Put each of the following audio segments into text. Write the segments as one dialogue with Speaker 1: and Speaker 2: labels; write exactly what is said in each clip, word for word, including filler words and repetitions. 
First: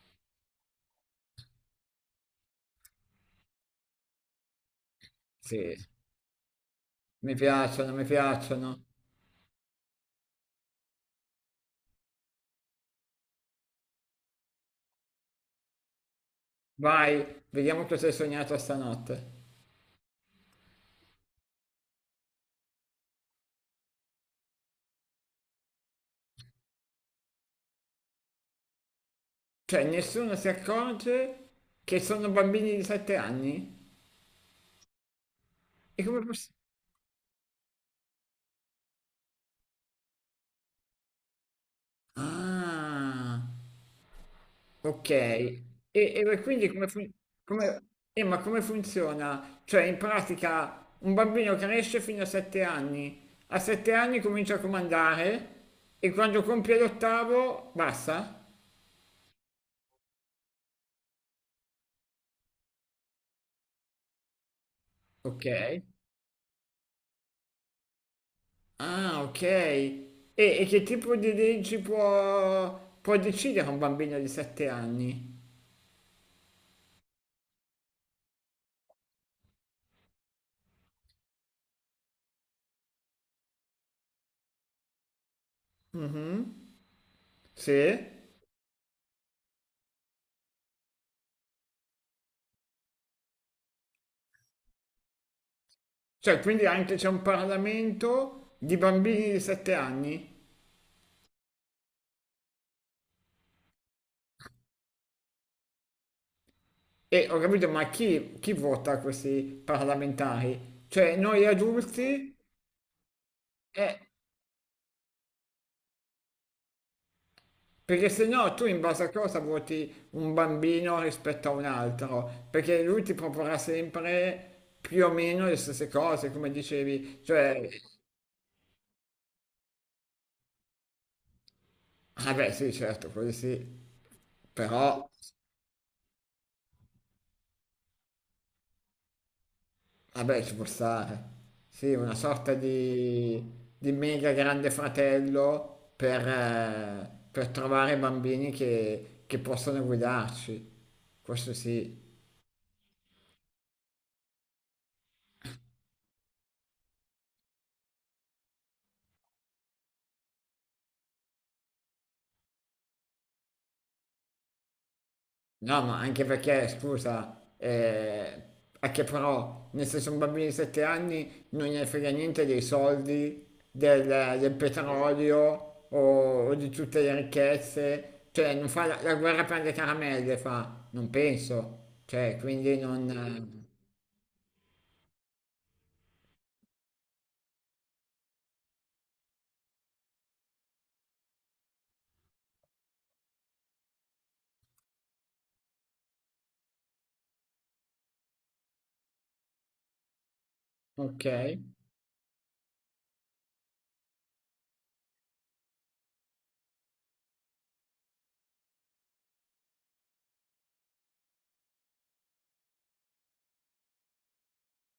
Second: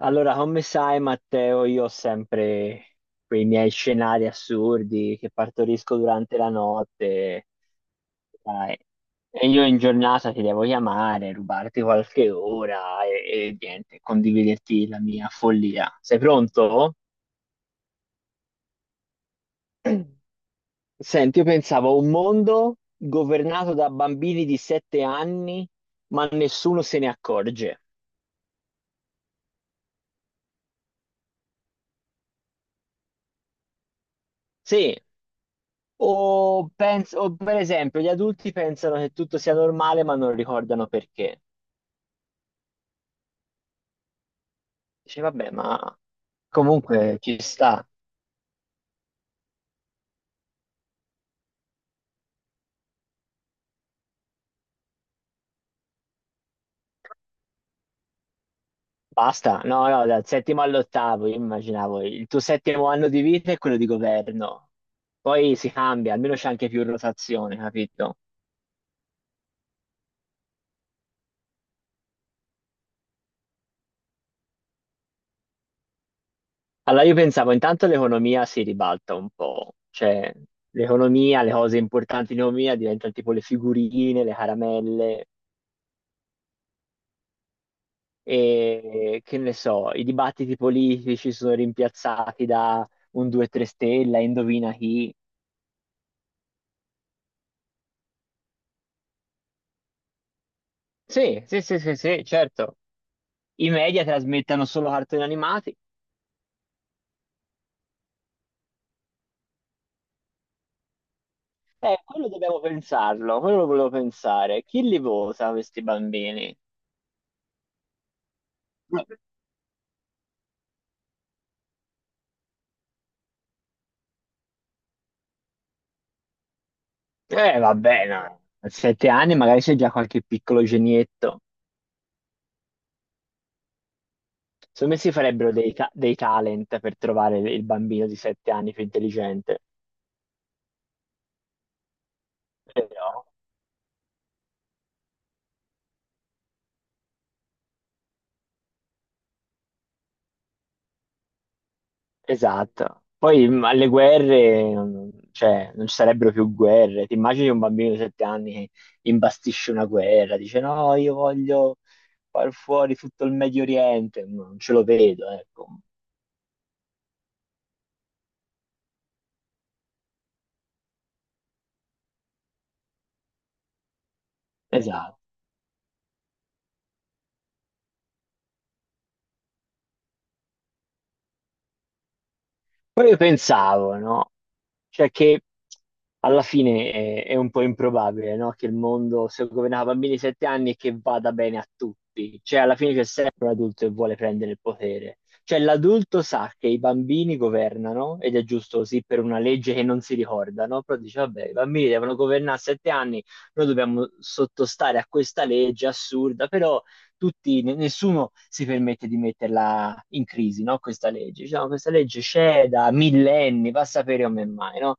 Speaker 1: Allora, come sai, Matteo, io ho sempre quei miei scenari assurdi che
Speaker 2: Sì,
Speaker 1: partorisco durante la
Speaker 2: mi
Speaker 1: notte,
Speaker 2: piacciono, mi
Speaker 1: sai.
Speaker 2: piacciono.
Speaker 1: E io in giornata ti devo chiamare, rubarti qualche ora e, e niente, condividerti la mia follia. Sei pronto?
Speaker 2: Vai, vediamo cosa hai sognato stanotte.
Speaker 1: Senti, io pensavo a un mondo governato da bambini di sette anni, ma nessuno se ne accorge.
Speaker 2: Cioè, nessuno si accorge che sono bambini di sette anni?
Speaker 1: Sì.
Speaker 2: E come posso...
Speaker 1: O, penso, o per esempio, gli adulti pensano che tutto sia normale, ma non ricordano perché.
Speaker 2: Ah, ok.
Speaker 1: Dice, vabbè,
Speaker 2: E,
Speaker 1: ma
Speaker 2: e quindi come, fun-
Speaker 1: comunque ci
Speaker 2: come-
Speaker 1: sta.
Speaker 2: eh, ma come funziona? Cioè, in pratica, un bambino cresce fino a sette anni. A sette anni comincia a comandare e quando compie l'ottavo, basta?
Speaker 1: Basta. No, no, dal settimo all'ottavo, io immaginavo il tuo settimo anno di vita è quello di governo.
Speaker 2: Ok.
Speaker 1: Poi si cambia, almeno c'è anche più rotazione, capito?
Speaker 2: Ah, ok. E, e che tipo di leggi può, può decidere un bambino di sette anni?
Speaker 1: Allora io pensavo, intanto l'economia si ribalta un po', cioè l'economia, le cose importanti in economia diventano tipo le figurine, le caramelle.
Speaker 2: Mhm. Sì?
Speaker 1: E che ne so, i dibattiti politici sono rimpiazzati da un due tre stella, indovina chi.
Speaker 2: Cioè, quindi anche c'è un Parlamento di bambini di sette anni?
Speaker 1: Sì, sì, sì, sì, sì, certo. I media trasmettono solo cartoni animati.
Speaker 2: E ho capito, ma chi, chi vota questi parlamentari? Cioè, noi
Speaker 1: Eh, quello
Speaker 2: adulti?
Speaker 1: dobbiamo pensarlo, quello lo volevo
Speaker 2: Eh,
Speaker 1: pensare. Chi li vota questi bambini?
Speaker 2: perché se no tu in base a cosa voti un bambino rispetto a un altro? Perché lui ti proporrà sempre più o meno le stesse cose, come dicevi.
Speaker 1: Eh,
Speaker 2: Cioè,
Speaker 1: vabbè, no. A sette anni magari c'è già qualche piccolo genietto.
Speaker 2: ah beh, sì, certo, quelli sì.
Speaker 1: Secondo me
Speaker 2: Però,
Speaker 1: si farebbero dei, ta- dei talent per trovare il bambino di sette anni più intelligente.
Speaker 2: vabbè, ci può stare. Sì, una sorta
Speaker 1: Però...
Speaker 2: di, di mega grande fratello per, eh, per trovare bambini che, che possono guidarci. Questo sì.
Speaker 1: Esatto. Poi mh, alle guerre, non- cioè, non ci sarebbero più guerre. Ti immagini un bambino di sette anni che imbastisce una guerra, dice no, io voglio far fuori tutto il Medio Oriente. No, non ce lo vedo, ecco.
Speaker 2: No, ma anche perché, scusa, eh, è che però, nel senso, un bambino di sette anni non gli frega niente dei soldi, del, del
Speaker 1: Esatto.
Speaker 2: petrolio o, o di tutte le ricchezze, cioè non fa la, la guerra per le caramelle, fa, non penso, cioè, quindi non...
Speaker 1: Poi io
Speaker 2: eh,
Speaker 1: pensavo, no? Cioè che alla fine è, è un po' improbabile, no? Che il mondo sia governato da bambini di sette anni e che vada bene a tutti. Cioè alla fine c'è sempre un adulto che vuole prendere il potere. Cioè l'adulto sa che i bambini governano, ed è giusto così per una legge che non si ricorda, no? Però dice,
Speaker 2: ok.
Speaker 1: vabbè, i bambini devono governare a sette anni, noi dobbiamo sottostare a questa legge assurda, però tutti, ne- nessuno si permette di metterla in crisi, no? Questa legge. Diciamo, questa legge c'è da millenni, va a sapere come mai, no?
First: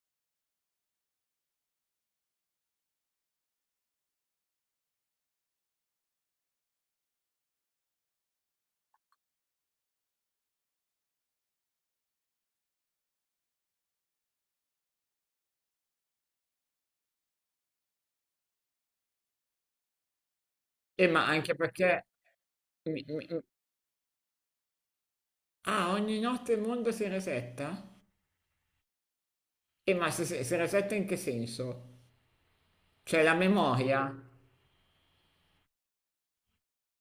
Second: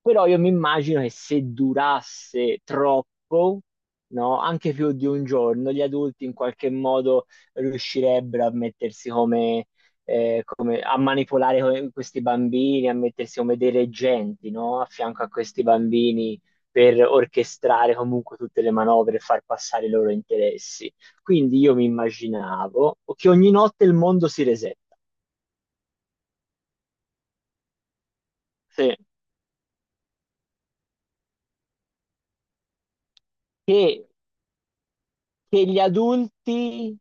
Speaker 1: Però io mi immagino che se durasse troppo, no, anche più di un giorno, gli adulti in qualche modo riuscirebbero a mettersi come, eh, come- a manipolare co- questi bambini, a mettersi come dei reggenti, no, a fianco a questi bambini per orchestrare comunque tutte le manovre e far passare i loro interessi.
Speaker 2: E ma anche
Speaker 1: Quindi io mi
Speaker 2: perché...
Speaker 1: immaginavo
Speaker 2: mi- mi-
Speaker 1: che
Speaker 2: mi-
Speaker 1: ogni notte il mondo si resetta.
Speaker 2: ah, ogni notte il mondo si resetta?
Speaker 1: Sì.
Speaker 2: E ma si, si si resetta in che senso? Cioè la
Speaker 1: Che
Speaker 2: memoria?
Speaker 1: che gli adulti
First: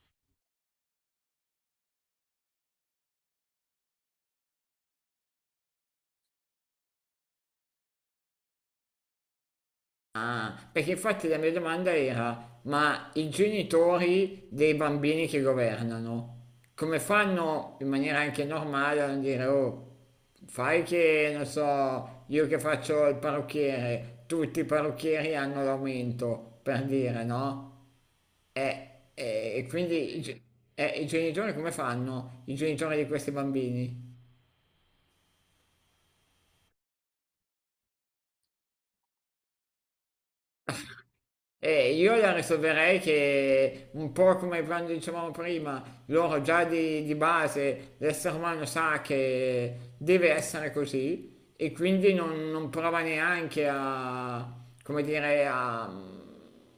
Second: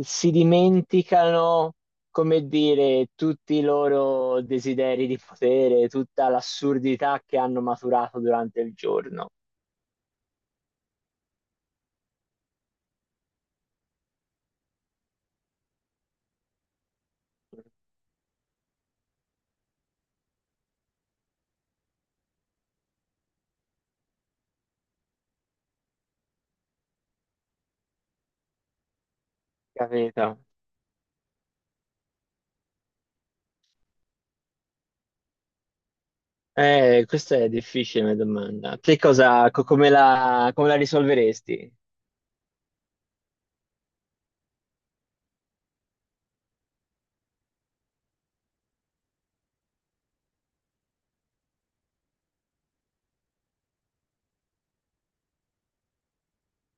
Speaker 1: si dimenticano, come dire, tutti i loro desideri di potere, tutta l'assurdità che hanno maturato durante il giorno,
Speaker 2: Ah, perché infatti la mia domanda era, ma i genitori dei bambini che governano, come fanno in maniera anche normale a non dire, oh, fai che, non so, io che faccio il parrucchiere, tutti i parrucchieri hanno l'aumento, per dire, no? E, e- e quindi i,
Speaker 1: capito?
Speaker 2: ge- e i genitori come fanno? I genitori di questi bambini?
Speaker 1: Eh, questa è difficile una domanda. Che cosa, co- come la, come la risolveresti?
Speaker 2: Eh, io la risolverei che un po' come quando dicevamo prima, loro già di, di base, l'essere umano sa che deve essere così e quindi non, non prova neanche a, come dire, a,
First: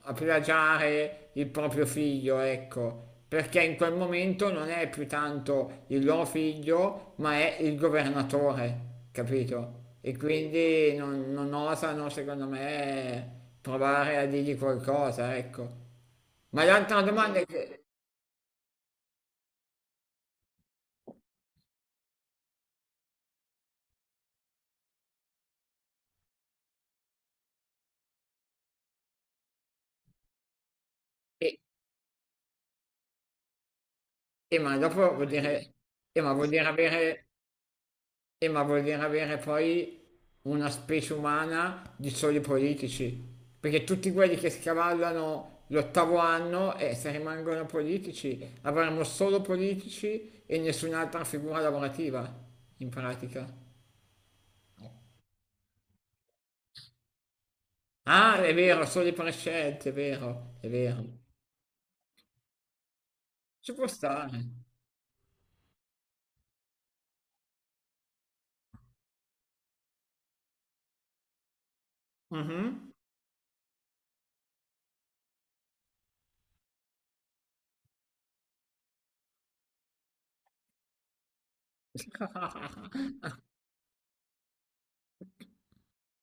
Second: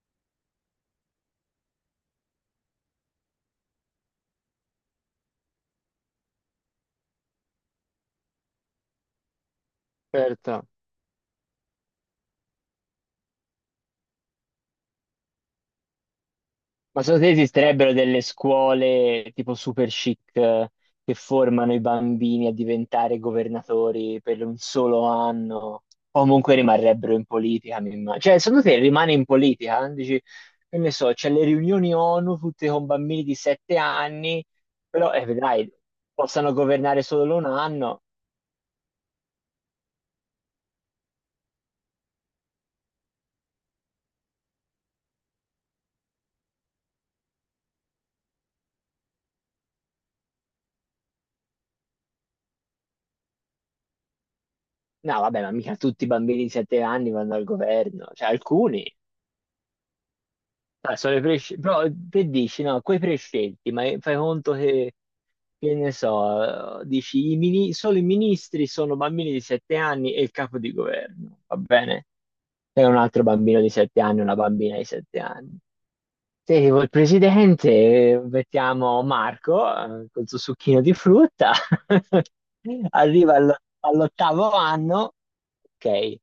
Speaker 2: a plagiare il proprio figlio, ecco perché in quel momento non è più tanto il loro figlio, ma è il governatore, capito? E
Speaker 1: Certo.
Speaker 2: quindi non, non osano, secondo me, provare a dirgli qualcosa, ecco. Ma l'altra
Speaker 1: Ma secondo te
Speaker 2: domanda è che...
Speaker 1: esisterebbero delle scuole tipo super chic eh, che formano i bambini a diventare governatori per un solo anno? O comunque rimarrebbero in politica, mi immagino. Cioè, secondo te rimane in politica? Dici, che ne so, c'è le
Speaker 2: E,
Speaker 1: riunioni ONU tutte con bambini di sette anni,
Speaker 2: e ma
Speaker 1: però,
Speaker 2: dopo
Speaker 1: eh,
Speaker 2: vuol dire...
Speaker 1: vedrai,
Speaker 2: E ma vuol
Speaker 1: possano
Speaker 2: dire
Speaker 1: governare
Speaker 2: avere
Speaker 1: solo un anno.
Speaker 2: Eh, ma vuol dire avere poi una specie umana di soli politici, perché tutti quelli che scavallano l'ottavo anno e eh, se rimangono politici avremo solo politici e nessun'altra figura lavorativa, in pratica.
Speaker 1: No, vabbè, ma mica tutti i bambini di sette anni vanno al governo, cioè
Speaker 2: Ah, è
Speaker 1: alcuni.
Speaker 2: vero, solo i prescelti, è vero, è
Speaker 1: Ah,
Speaker 2: vero.
Speaker 1: sono i presci- Però te dici, no, quei
Speaker 2: Ci
Speaker 1: prescelti, ma
Speaker 2: può
Speaker 1: fai
Speaker 2: stare.
Speaker 1: conto che Che ne so, dici, i mini- solo i ministri sono bambini di sette anni e il capo di governo, va bene? È
Speaker 2: Mhm.
Speaker 1: un altro bambino di sette anni, una bambina di sette anni. Sentivo il presidente, mettiamo Marco eh, col suo succhino di frutta, arriva allo- all'ottavo anno, ok,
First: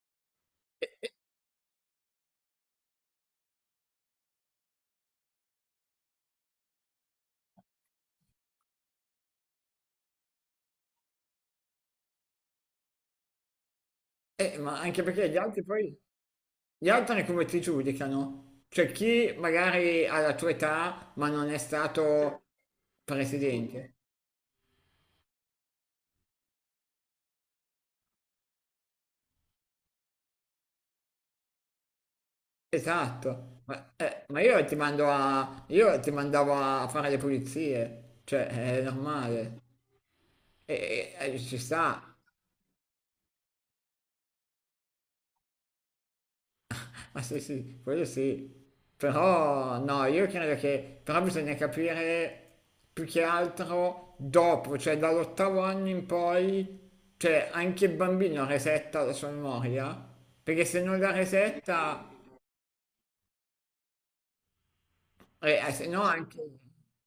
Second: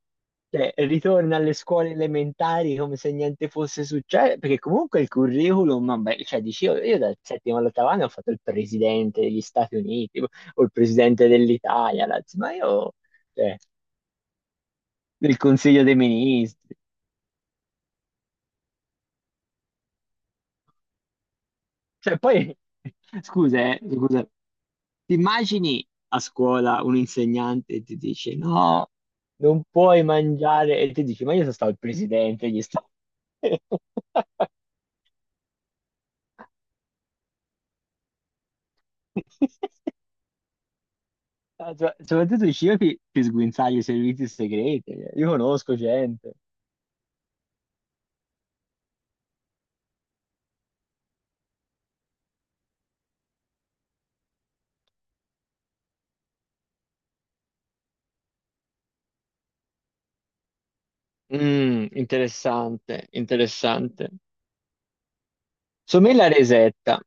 Speaker 1: cioè, ritorna alle scuole elementari come se niente fosse successo, perché comunque il curriculum, vabbè, cioè, dici, io, io dal settimo all'ottavo anno ho fatto il presidente degli Stati Uniti o il presidente dell'Italia, la- ma io, cioè,
Speaker 2: Eh, ma anche perché gli
Speaker 1: del
Speaker 2: altri
Speaker 1: Consiglio
Speaker 2: poi
Speaker 1: dei Ministri.
Speaker 2: Gli altri come ti giudicano? Cioè chi magari ha la tua età ma non è
Speaker 1: Cioè,
Speaker 2: stato
Speaker 1: poi, scusa, eh,
Speaker 2: presidente?
Speaker 1: scusa, ti immagini a scuola un insegnante e ti dice no, non puoi mangiare, e ti dici, ma io sono stato il presidente, gli sta...
Speaker 2: Esatto, ma, eh, ma io ti mando a, io ti mandavo a fare le pulizie, cioè è normale, e, e- e ci
Speaker 1: Ah, so-
Speaker 2: sta.
Speaker 1: soprattutto i ciechi ti sguinzagli i servizi segreti, eh. Io conosco gente.
Speaker 2: Ah, sì, sì, quello sì. Però no, io credo che però bisogna capire più che altro dopo, cioè dall'ottavo anno in poi, cioè anche il bambino resetta la sua memoria, perché se non la
Speaker 1: Mm,
Speaker 2: resetta,
Speaker 1: interessante, interessante.
Speaker 2: eh, eh, se no
Speaker 1: Somiglia a
Speaker 2: anche...
Speaker 1: Resetta.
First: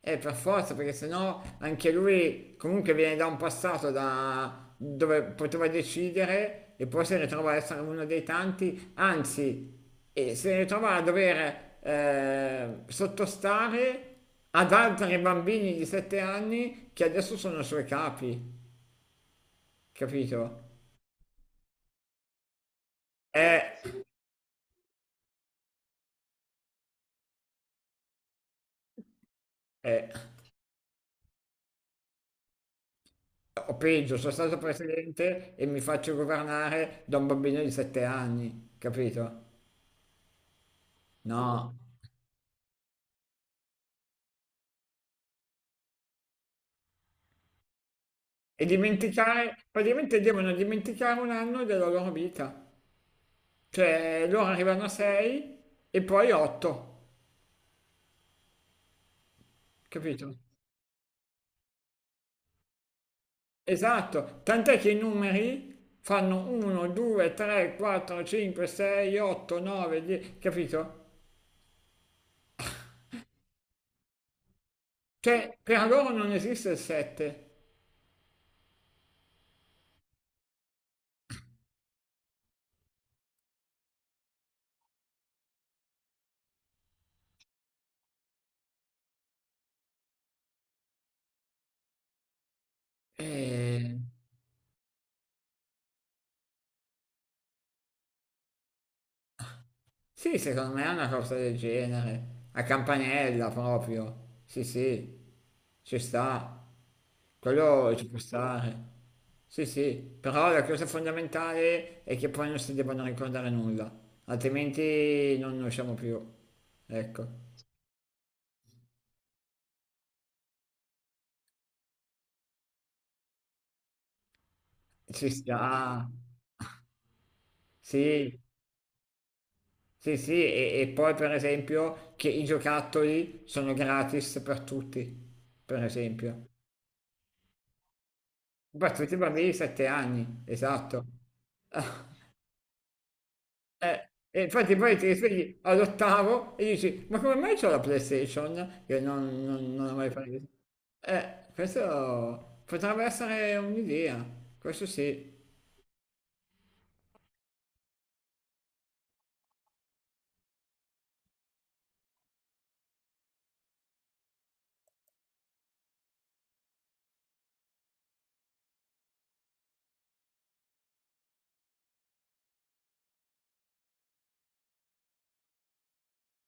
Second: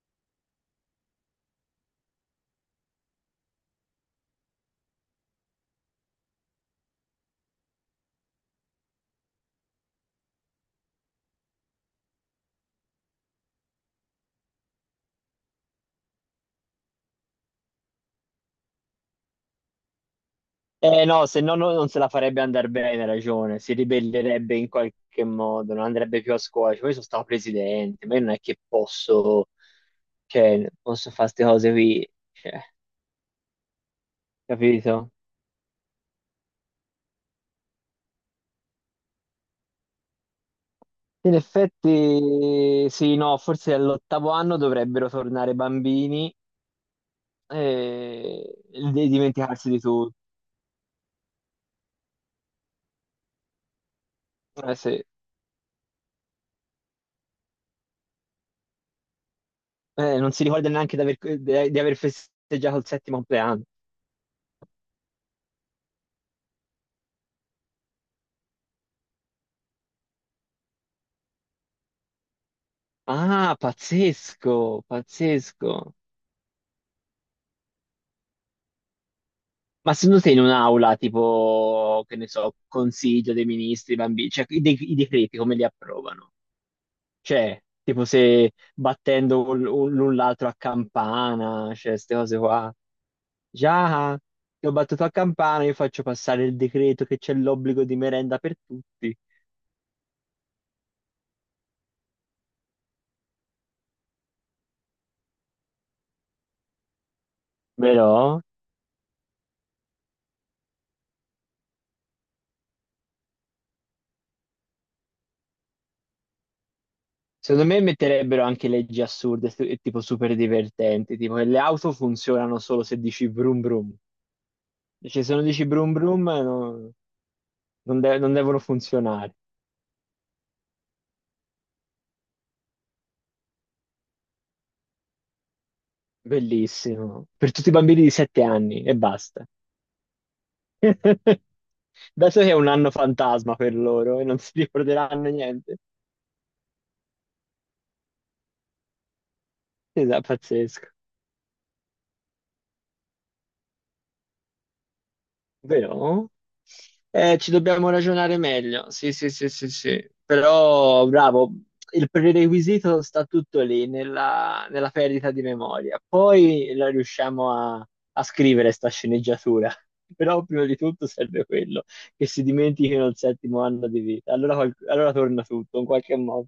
Speaker 2: Eh, per forza, perché sennò anche lui comunque viene da un passato da dove poteva decidere e poi si ritrova a essere uno dei tanti, anzi, e si ritrova a dover eh, sottostare ad altri bambini di sette anni che adesso sono i suoi capi, capito?
Speaker 1: Eh no, se no no- non se la farebbe andare bene, hai ragione,
Speaker 2: Eh,
Speaker 1: si ribellerebbe in qualche modo, non andrebbe più a scuola, cioè, io sono stato presidente, ma io non è che posso,
Speaker 2: eh,
Speaker 1: cioè, posso fare queste cose qui, cioè,
Speaker 2: o peggio, sono stato
Speaker 1: capito?
Speaker 2: presidente e mi faccio governare da un bambino di sette anni, capito?
Speaker 1: In
Speaker 2: No.
Speaker 1: effetti, sì, no, forse all'ottavo anno dovrebbero tornare bambini e,
Speaker 2: E
Speaker 1: e
Speaker 2: dimenticare,
Speaker 1: dimenticarsi di tutto.
Speaker 2: praticamente devono dimenticare un anno della loro vita. Cioè, loro
Speaker 1: Eh,
Speaker 2: arrivano a
Speaker 1: sì.
Speaker 2: sei e poi otto,
Speaker 1: Eh,
Speaker 2: capito?
Speaker 1: non si ricorda neanche di aver, di- di aver festeggiato il settimo compleanno.
Speaker 2: Esatto, tant'è che i numeri fanno uno, due, tre, quattro, cinque, sei, otto, nove, dieci, capito?
Speaker 1: Ah, pazzesco,
Speaker 2: Cioè, per
Speaker 1: pazzesco.
Speaker 2: loro non esiste il sette.
Speaker 1: Ma secondo te in un'aula, tipo, che ne so, consiglio dei ministri, bambini, cioè i, de- i decreti come li approvano? Cioè, tipo se battendo un- un- l'un l'altro a campana, cioè queste cose qua.
Speaker 2: Eh,
Speaker 1: Già, ti ho battuto a campana, io faccio passare il decreto che c'è l'obbligo di merenda per tutti.
Speaker 2: sì, secondo me è una cosa del genere, a campanella proprio. Sì, sì, ci sta. Quello ci può
Speaker 1: Però,
Speaker 2: stare. Sì, sì, però la cosa fondamentale è che poi non si debbano ricordare nulla, altrimenti non ne usciamo più. Ecco,
Speaker 1: secondo me metterebbero anche leggi assurde stu- e tipo super divertenti, tipo che le auto funzionano solo se dici brum brum. Cioè,
Speaker 2: ci
Speaker 1: se non dici brum
Speaker 2: sta.
Speaker 1: brum, no- non, de- non
Speaker 2: Sì,
Speaker 1: devono funzionare.
Speaker 2: sì, sì, e, e poi per esempio che i giocattoli sono gratis per tutti, per esempio.
Speaker 1: Bellissimo. Per tutti i bambini di 7 anni
Speaker 2: Per
Speaker 1: e
Speaker 2: tutti i
Speaker 1: basta.
Speaker 2: bambini di sette anni, esatto.
Speaker 1: Dato che è un anno fantasma per
Speaker 2: Eh,
Speaker 1: loro e non
Speaker 2: e
Speaker 1: si
Speaker 2: infatti poi ti
Speaker 1: ricorderanno
Speaker 2: svegli
Speaker 1: niente.
Speaker 2: all'ottavo e dici, ma come mai c'ho la PlayStation? Che non, non, non ho mai
Speaker 1: Esatto,
Speaker 2: preso.
Speaker 1: pazzesco.
Speaker 2: Eh, questo potrebbe essere un'idea, questo sì.
Speaker 1: Però, Eh, ci dobbiamo ragionare meglio. Sì, sì, sì, sì, sì. Però, bravo, il prerequisito sta tutto lì, nella, nella perdita di memoria. Poi la riusciamo a, a scrivere sta sceneggiatura. Però prima di tutto serve quello, che si dimentichino il settimo anno di vita. Allora, qual- allora torna tutto in qualche modo.